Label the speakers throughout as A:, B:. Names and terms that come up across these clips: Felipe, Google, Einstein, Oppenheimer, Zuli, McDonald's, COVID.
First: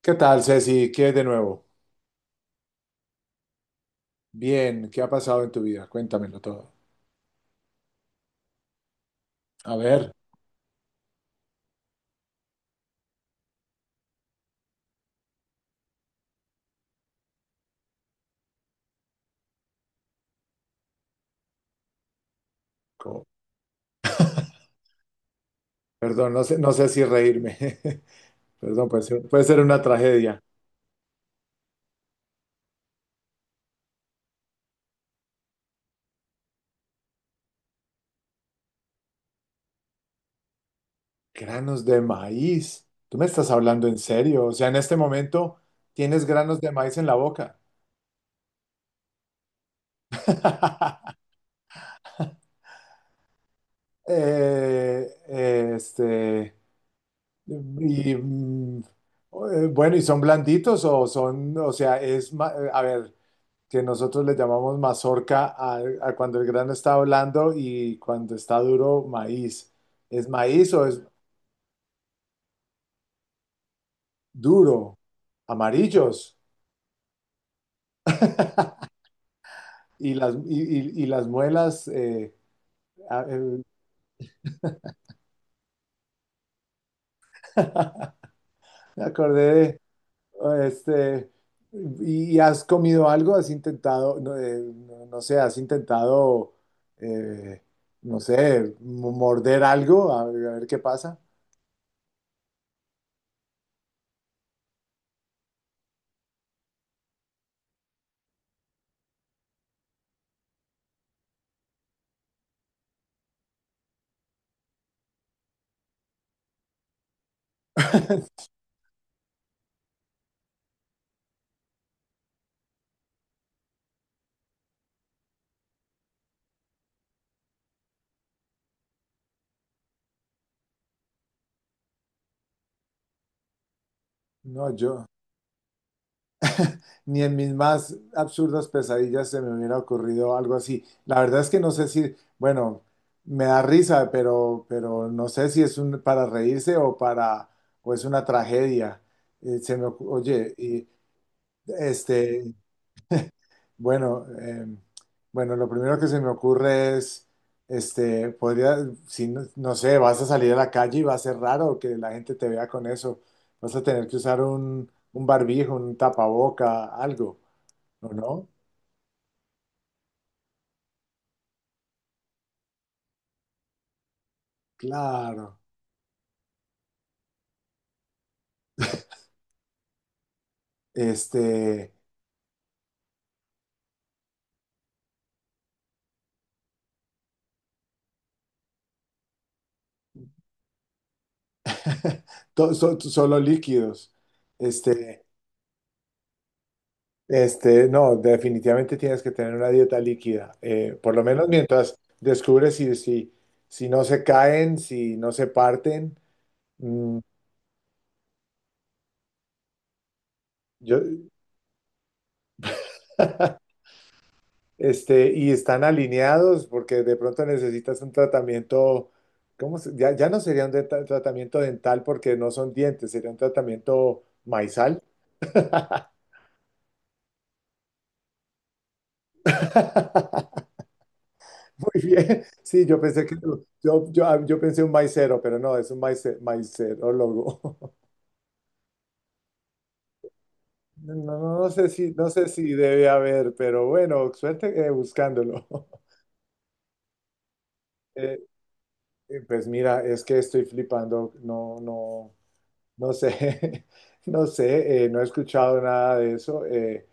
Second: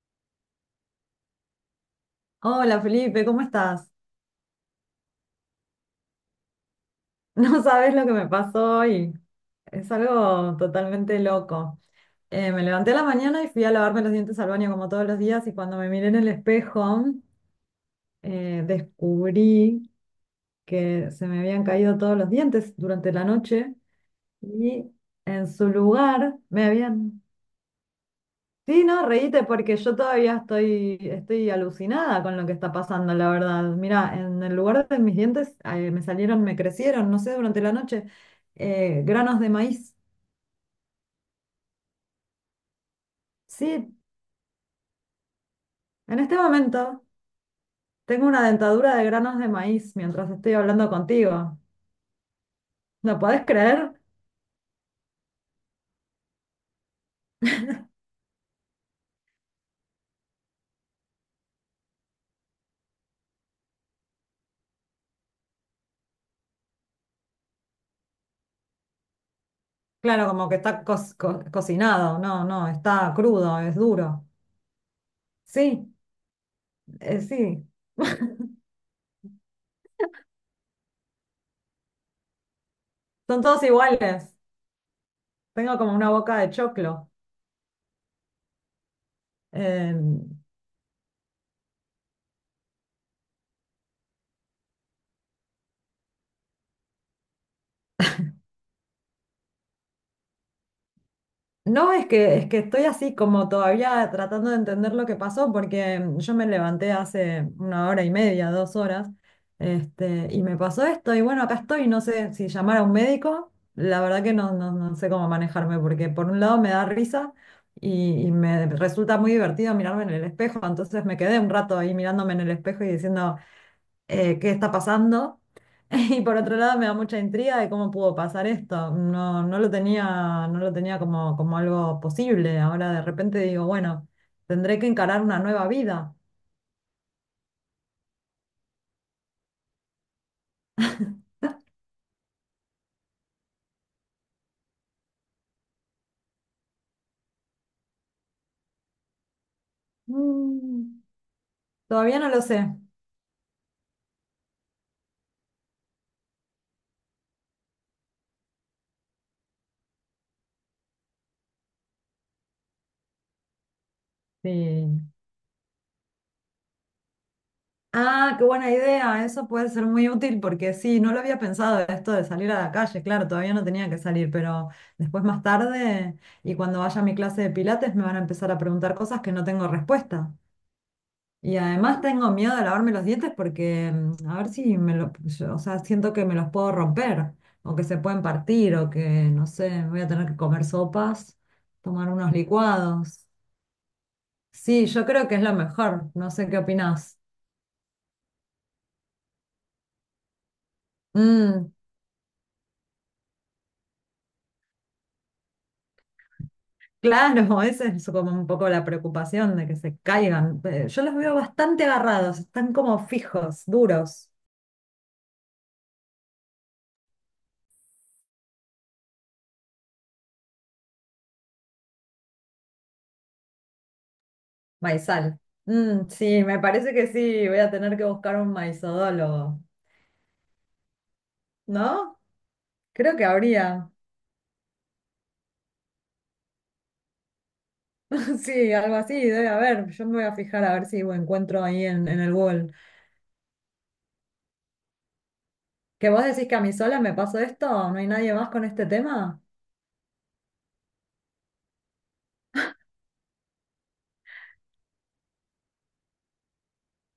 A: ¿Qué tal, Ceci? ¿Qué es de nuevo?
B: Hola Felipe, ¿cómo estás?
A: Bien, ¿qué ha pasado en tu vida? Cuéntamelo todo.
B: No sabes lo que me pasó hoy.
A: A
B: Es
A: ver,
B: algo totalmente loco. Me levanté a la mañana y fui a lavarme los dientes al baño como todos los días, y cuando me miré en el espejo descubrí que se me habían caído todos los dientes durante la
A: co-
B: noche, y en su
A: perdón,
B: lugar
A: no sé,
B: me
A: no sé si
B: habían...
A: reírme.
B: Sí,
A: Perdón,
B: no,
A: puede
B: reíte
A: ser
B: porque
A: una
B: yo todavía
A: tragedia.
B: estoy alucinada con lo que está pasando, la verdad. Mira, en el lugar de mis dientes me salieron, me crecieron, no sé, durante la noche. Granos de maíz.
A: Granos de maíz. ¿Tú me estás hablando
B: Sí,
A: en serio? O sea, en este momento
B: en
A: tienes
B: este
A: granos de maíz
B: momento
A: en la boca.
B: tengo una dentadura de granos de maíz mientras estoy hablando contigo. ¿Lo podés creer?
A: Eh, este, bueno, ¿y son blanditos o son, o sea, a ver, que nosotros le llamamos mazorca a cuando el grano está blando y cuando está duro, maíz.
B: Claro,
A: ¿Es
B: como que
A: maíz
B: está
A: o es
B: cocinado. No, no, está crudo, es duro.
A: duro?
B: Sí,
A: Amarillos.
B: sí,
A: Y las, y, y las muelas, a-
B: son todos
A: el-
B: iguales. Tengo como una boca de choclo.
A: me acordé
B: em,
A: de, ¿y has comido algo? ¿Has intentado, no, no sé, has intentado, eh, no sé, morder algo? A ver qué pasa.
B: No, es que estoy así como todavía tratando de entender lo que pasó porque yo me levanté hace una hora y media, dos horas, y me pasó esto y bueno, acá estoy, no sé si llamar a un médico, la verdad que no, no, no sé cómo manejarme porque por un lado me da risa y me resulta muy divertido mirarme en el espejo, entonces me quedé un rato ahí mirándome en el espejo y diciendo qué está pasando. Y por otro lado me da mucha intriga de cómo pudo pasar esto. No, no lo tenía como, como algo posible. Ahora de repente digo, bueno,
A: No,
B: tendré que
A: yo.
B: encarar una nueva vida.
A: Ni en mis más absurdas pesadillas se me hubiera ocurrido algo así. La verdad es que no sé si, bueno, me da risa, pero no sé si es un, para reírse o para, o es una tragedia. Oye,
B: Mm, todavía no lo
A: este,
B: sé.
A: bueno, eh, bueno, lo primero que se me ocurre es, podría, si no, no sé, vas a salir a la calle y va a ser raro que la gente te vea con eso. Vas a tener que usar
B: Sí.
A: un barbijo, un tapaboca, algo, ¿o
B: Ah, qué
A: no?
B: buena idea. Eso puede ser muy útil porque sí, no lo había pensado esto de salir a la calle. Claro, todavía no tenía que salir, pero después más
A: Claro,
B: tarde y cuando vaya a mi clase de pilates me van a empezar a preguntar cosas que no tengo respuesta. Y
A: este,
B: además tengo miedo de lavarme los dientes porque a ver si me lo, yo, o sea, siento que me los puedo romper o que se pueden partir o que, no sé, voy a tener que comer sopas, tomar unos licuados.
A: solo líquidos.
B: Sí, yo
A: Este,
B: creo que es lo mejor, no sé qué opinás.
A: no, definitivamente tienes que tener una dieta líquida, por lo menos
B: Mm,
A: mientras descubres si, si, si no se caen, si no se parten, mm,
B: claro, esa es como un poco la preocupación de que se caigan.
A: yo,
B: Yo los veo bastante agarrados, están como fijos, duros.
A: y están alineados, porque de pronto necesitas un tratamiento, Ya, ya no sería un tratamiento dental porque no son dientes, sería un tratamiento maizal.
B: Maizal. Mm, sí, me parece que sí, voy a tener que buscar un maizodólogo,
A: Muy
B: ¿no?
A: bien. Sí, yo
B: Creo que
A: pensé que
B: habría,
A: yo pensé un maicero, pero no, es un maicerólogo.
B: sí, algo así, debe haber. Yo me voy a fijar a ver si
A: No,
B: encuentro
A: no, no
B: ahí
A: sé si,
B: en el
A: no sé
B: Google.
A: si debe haber, pero bueno, suerte buscándolo.
B: ¿Que vos decís que a mí sola me pasó esto? ¿No hay nadie
A: Eh,
B: más con este tema?
A: pues mira, es que estoy flipando, no, no, no sé, no sé, no he escuchado nada de eso. Eh,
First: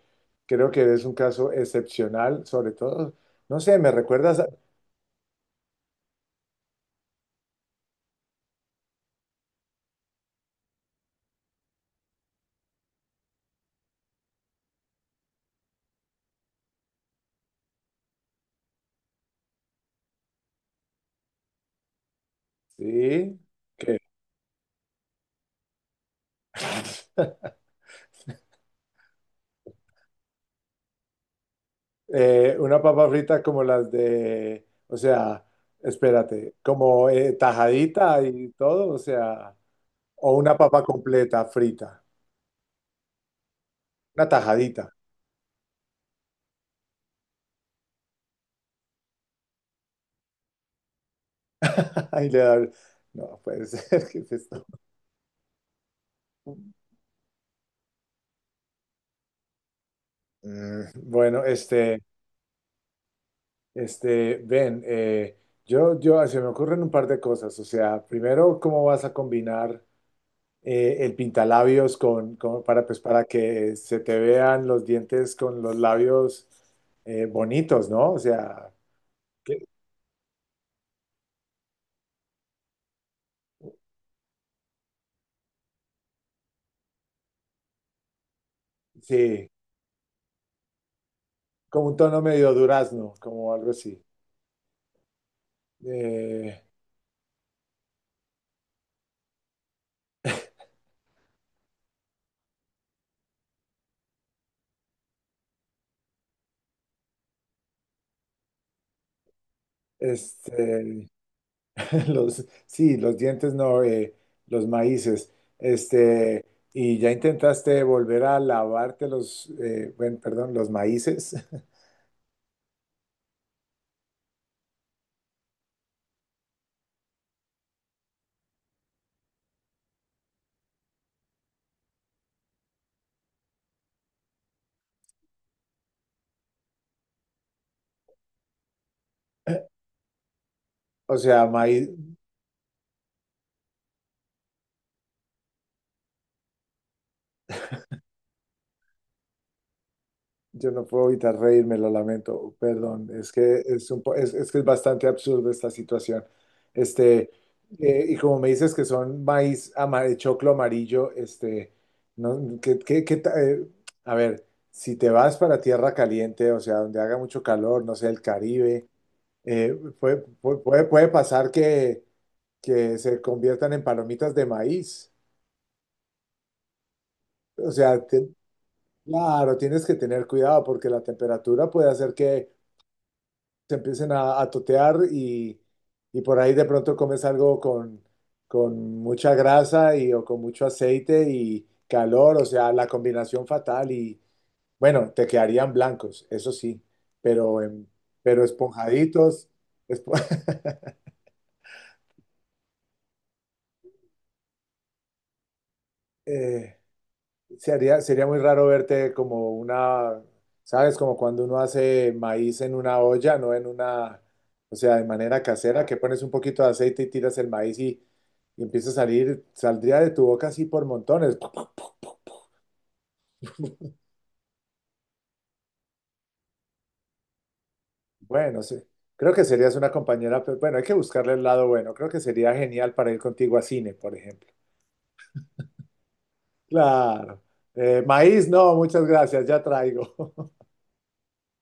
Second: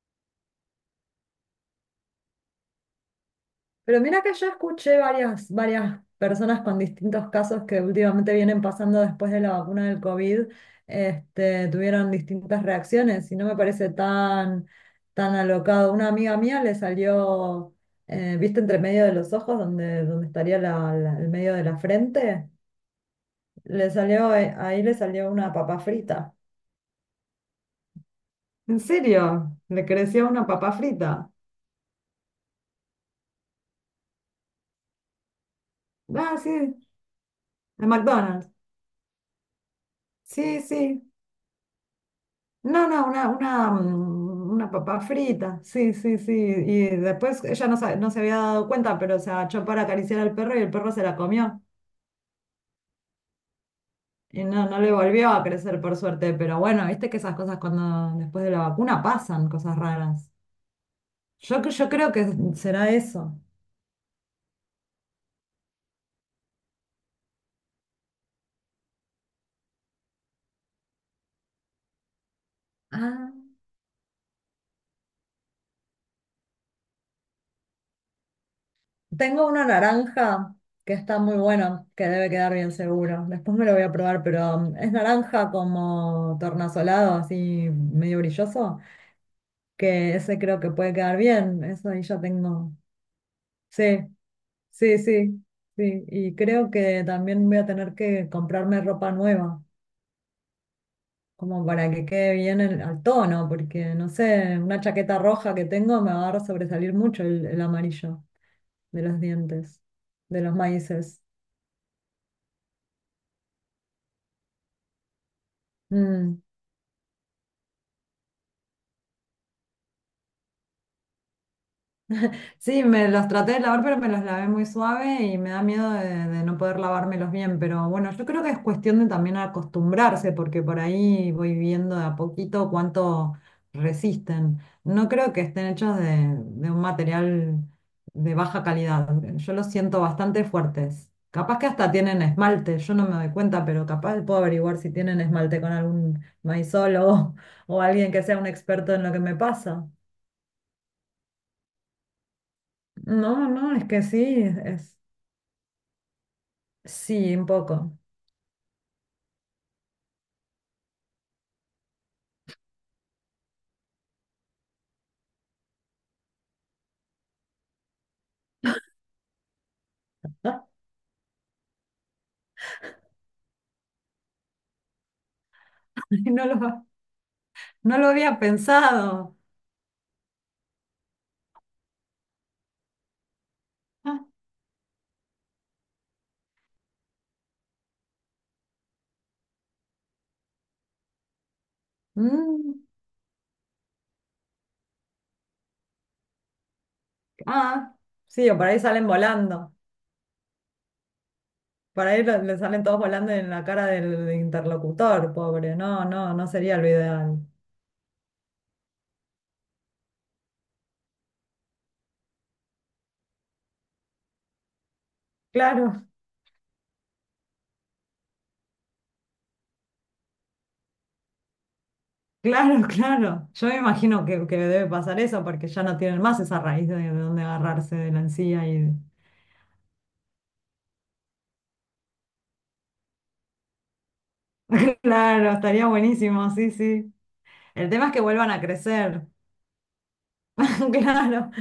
A: creo que es un caso excepcional, sobre todo, no sé, me
B: Pero mira que
A: recuerdas,
B: yo
A: a-
B: escuché varias personas con distintos casos que últimamente vienen pasando después de la vacuna del COVID, tuvieron distintas reacciones y no me parece tan, tan alocado. Una amiga mía le salió, ¿viste entre medio de los ojos donde, donde estaría el medio de la frente?
A: sí,
B: Le
A: que
B: salió, ahí le salió una papa frita. ¿En serio? ¿Le creció una papa frita?
A: Una papa frita como las de, o sea,
B: Ah, sí,
A: espérate, como
B: de
A: tajadita
B: McDonald's.
A: y todo, o sea, o una
B: Sí,
A: papa
B: sí.
A: completa frita,
B: No, no, una,
A: una
B: una
A: tajadita.
B: papa frita. Sí, sí, sí. Y después ella no, no se había dado cuenta, pero se agachó para acariciar al perro y el perro se la comió.
A: Ahí le da- no, puede ser, ¿qué es
B: Y
A: esto?
B: no, no le volvió a crecer por suerte. Pero bueno, viste que esas cosas cuando después de la vacuna pasan, cosas raras.
A: Mm, bueno,
B: Yo, yo
A: este,
B: creo que será eso.
A: este, ven, eh, Se me ocurren un par de cosas, o sea, primero, ¿cómo vas a combinar? Eh, el pintalabios con, para, pues, para
B: Ah.
A: que se te vean los dientes con los labios bonitos, ¿no? O sea,
B: Tengo
A: que-
B: una naranja que está muy buena, que debe quedar bien seguro. Después me lo voy a probar, pero es naranja como tornasolado, así medio brilloso,
A: sí,
B: que ese creo que puede quedar bien.
A: como
B: Eso
A: un
B: ahí ya
A: tono medio
B: tengo.
A: durazno, como algo
B: Sí,
A: así.
B: sí, sí, sí. Y
A: Eh,
B: creo que también voy a tener que comprarme ropa nueva, como para que quede bien al tono, porque no sé, una chaqueta roja que tengo me va a sobresalir mucho el amarillo de los dientes, de los
A: este,
B: maíces.
A: los, sí, los dientes no, los maíces.
B: Mm.
A: Este, y ya intentaste volver a lavarte los, bueno, perdón, los maíces.
B: Sí, me los traté de lavar, pero me los lavé muy suave y me da miedo de no poder lavármelos bien. Pero bueno, yo creo que es cuestión de también acostumbrarse, porque por ahí voy viendo de a poquito cuánto resisten. No creo que estén hechos de un material de baja calidad. Yo los siento bastante fuertes.
A: O sea,
B: Capaz que
A: maíz,
B: hasta tienen esmalte, yo no me doy cuenta, pero capaz puedo averiguar si tienen esmalte con algún maizólogo o alguien que sea un experto en lo que me pasa.
A: yo no puedo evitar reírme, lo lamento, perdón, es
B: No,
A: que
B: no, es
A: es,
B: que sí,
A: es que es
B: es...
A: bastante absurdo esta situación.
B: Sí,
A: Este,
B: un poco.
A: y como me dices que son maíz amarillo, choclo amarillo, este, no, a ver, si te vas para tierra caliente, o sea, donde haga mucho calor, no sé, el Caribe,
B: Ah,
A: puede, puede pasar que se conviertan en palomitas de maíz.
B: no lo,
A: O
B: no
A: sea,
B: lo
A: te-
B: había pensado.
A: claro, tienes que tener cuidado porque la temperatura puede hacer que se empiecen
B: Ah,
A: a totear y por ahí de pronto comes algo con mucha grasa y, o con mucho aceite y calor, o sea,
B: mm,
A: la combinación fatal y bueno, te quedarían blancos, eso sí, pero, em,
B: ah,
A: pero
B: sí, o por ahí salen
A: esponjaditos.
B: volando.
A: Espo-
B: Por ahí le salen todos volando en la cara del interlocutor, pobre. No, no, no sería
A: Eh,
B: lo ideal.
A: sería, sería muy raro verte como una, ¿sabes? Como cuando uno hace maíz en una olla, no en una, o sea, de manera casera, que
B: Claro,
A: pones un poquito de aceite y tiras el maíz y empieza a salir, saldría de tu boca así por montones.
B: claro, claro. Yo me imagino que debe pasar eso porque ya no tienen más esa raíz de donde agarrarse de la
A: Bueno,
B: encía.
A: sí.
B: Y...
A: Creo que serías una compañera, pero bueno, hay que buscarle el lado bueno. Creo que sería genial para ir contigo a cine, por ejemplo.
B: Claro, estaría buenísimo, sí, sí.
A: Claro.
B: El tema es que
A: Maíz,
B: vuelvan a
A: no, muchas
B: crecer.
A: gracias, ya traigo.
B: Claro,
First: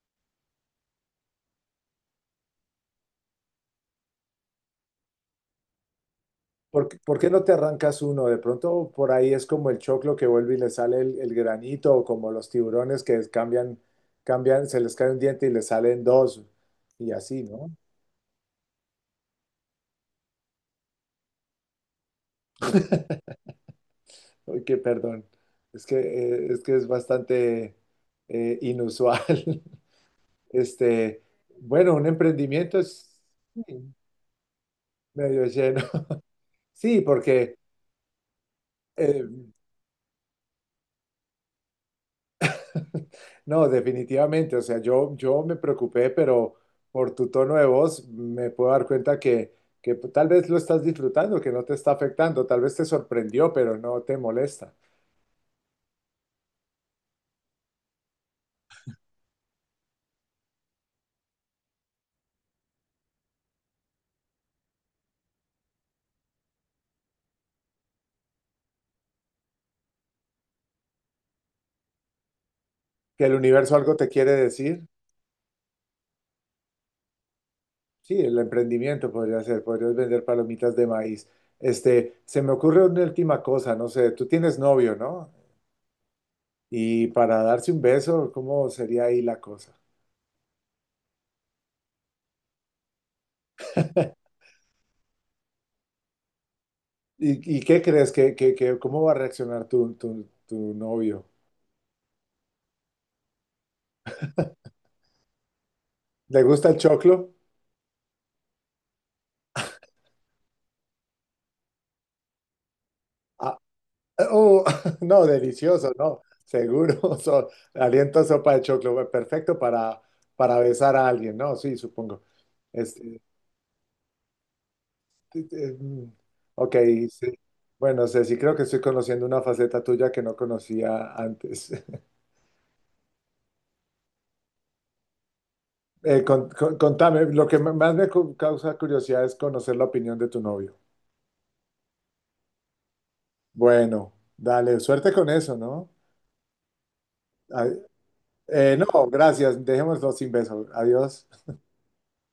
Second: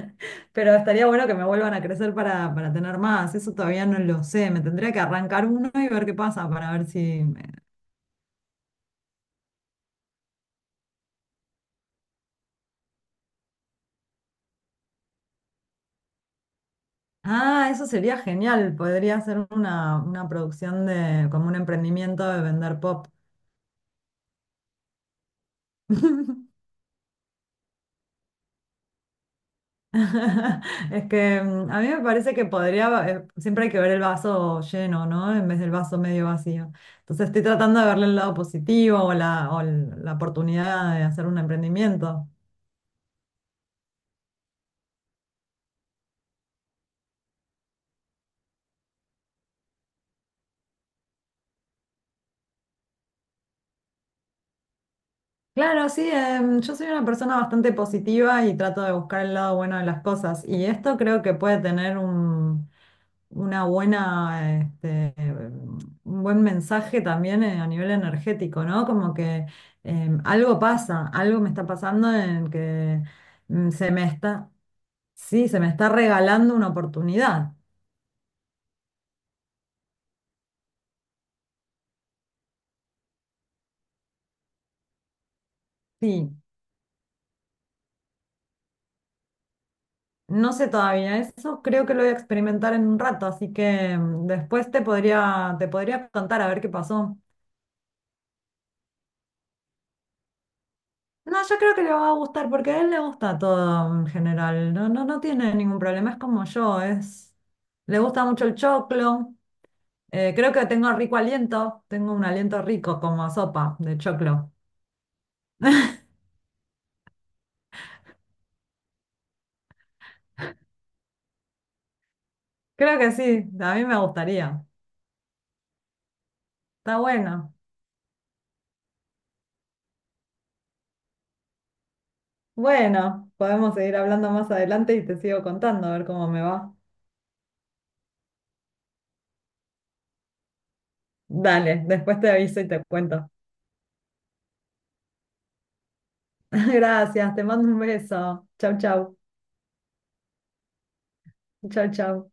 B: pero estaría bueno que me vuelvan a crecer para tener más. Eso todavía no lo sé. Me tendría que arrancar uno y ver qué pasa para ver
A: Por
B: si...
A: qué no te arrancas uno? De pronto por ahí es como el choclo que vuelve y le sale el granito, o como los tiburones que cambian, se les cae un diente y le salen dos, y así,
B: Ah,
A: ¿no?
B: eso sería genial. Podría ser una producción de, como un emprendimiento de vender pop.
A: Ay, qué perdón. Es que, es que es bastante inusual.
B: Es
A: Este,
B: que a mí
A: bueno,
B: me
A: un
B: parece que
A: emprendimiento
B: podría,
A: es
B: siempre hay que ver
A: sí,
B: el vaso lleno, ¿no?
A: medio
B: En vez del
A: lleno.
B: vaso medio vacío.
A: Sí,
B: Entonces estoy
A: porque
B: tratando de verle el lado positivo o
A: eh,
B: la, o la oportunidad de hacer un emprendimiento.
A: no, definitivamente. O sea, yo me preocupé, pero por tu tono de voz me puedo dar cuenta que tal vez lo estás disfrutando, que no te está afectando, tal vez te sorprendió, pero no te molesta.
B: Claro, sí, yo soy una persona bastante positiva y trato de buscar el lado bueno de las cosas. Y esto creo que puede tener un, una buena, un buen mensaje también a nivel energético, ¿no? Como que algo pasa, algo me está pasando en que
A: Que el
B: mm,
A: universo
B: se
A: algo
B: me
A: te quiere
B: está,
A: decir.
B: sí, se me está regalando una oportunidad.
A: Sí, el emprendimiento podría ser, podrías vender palomitas de maíz. Este, se me ocurre una última cosa, no sé, tú tienes novio, ¿no?
B: Sí,
A: Y para darse un beso, ¿cómo sería ahí la cosa?
B: no sé todavía eso, creo que lo voy a experimentar en un rato, así que después te podría contar a ver qué pasó.
A: Y qué crees que, cómo va a reaccionar tu, tu, tu novio?
B: No, yo creo que le va a gustar porque a él le gusta todo en general. No, no, no tiene ningún problema, es
A: ¿Le
B: como
A: gusta el
B: yo,
A: choclo?
B: es... Le gusta mucho el choclo. Creo que tengo rico aliento, tengo un aliento rico como a
A: Ah,
B: sopa de choclo.
A: oh, no, delicioso, no, seguro. So- aliento sopa de choclo, perfecto para besar a alguien, ¿no? Sí, supongo.
B: Creo que
A: Este,
B: sí, a mí me gustaría.
A: t- t- mm, ok,
B: Está
A: sí.
B: bueno.
A: Bueno, Ceci, creo que estoy conociendo una faceta tuya que no conocía antes.
B: Bueno, podemos seguir hablando más adelante y te sigo contando a ver cómo me va.
A: Contame, lo que más me causa curiosidad es conocer la opinión de tu novio.
B: Dale, después te aviso y te cuento.
A: Bueno, dale, suerte con eso, ¿no?
B: Gracias, te mando
A: Ay,
B: un beso. Chau,
A: no,
B: chau.
A: gracias, dejémoslo sin beso. Adiós.
B: Chau, chau.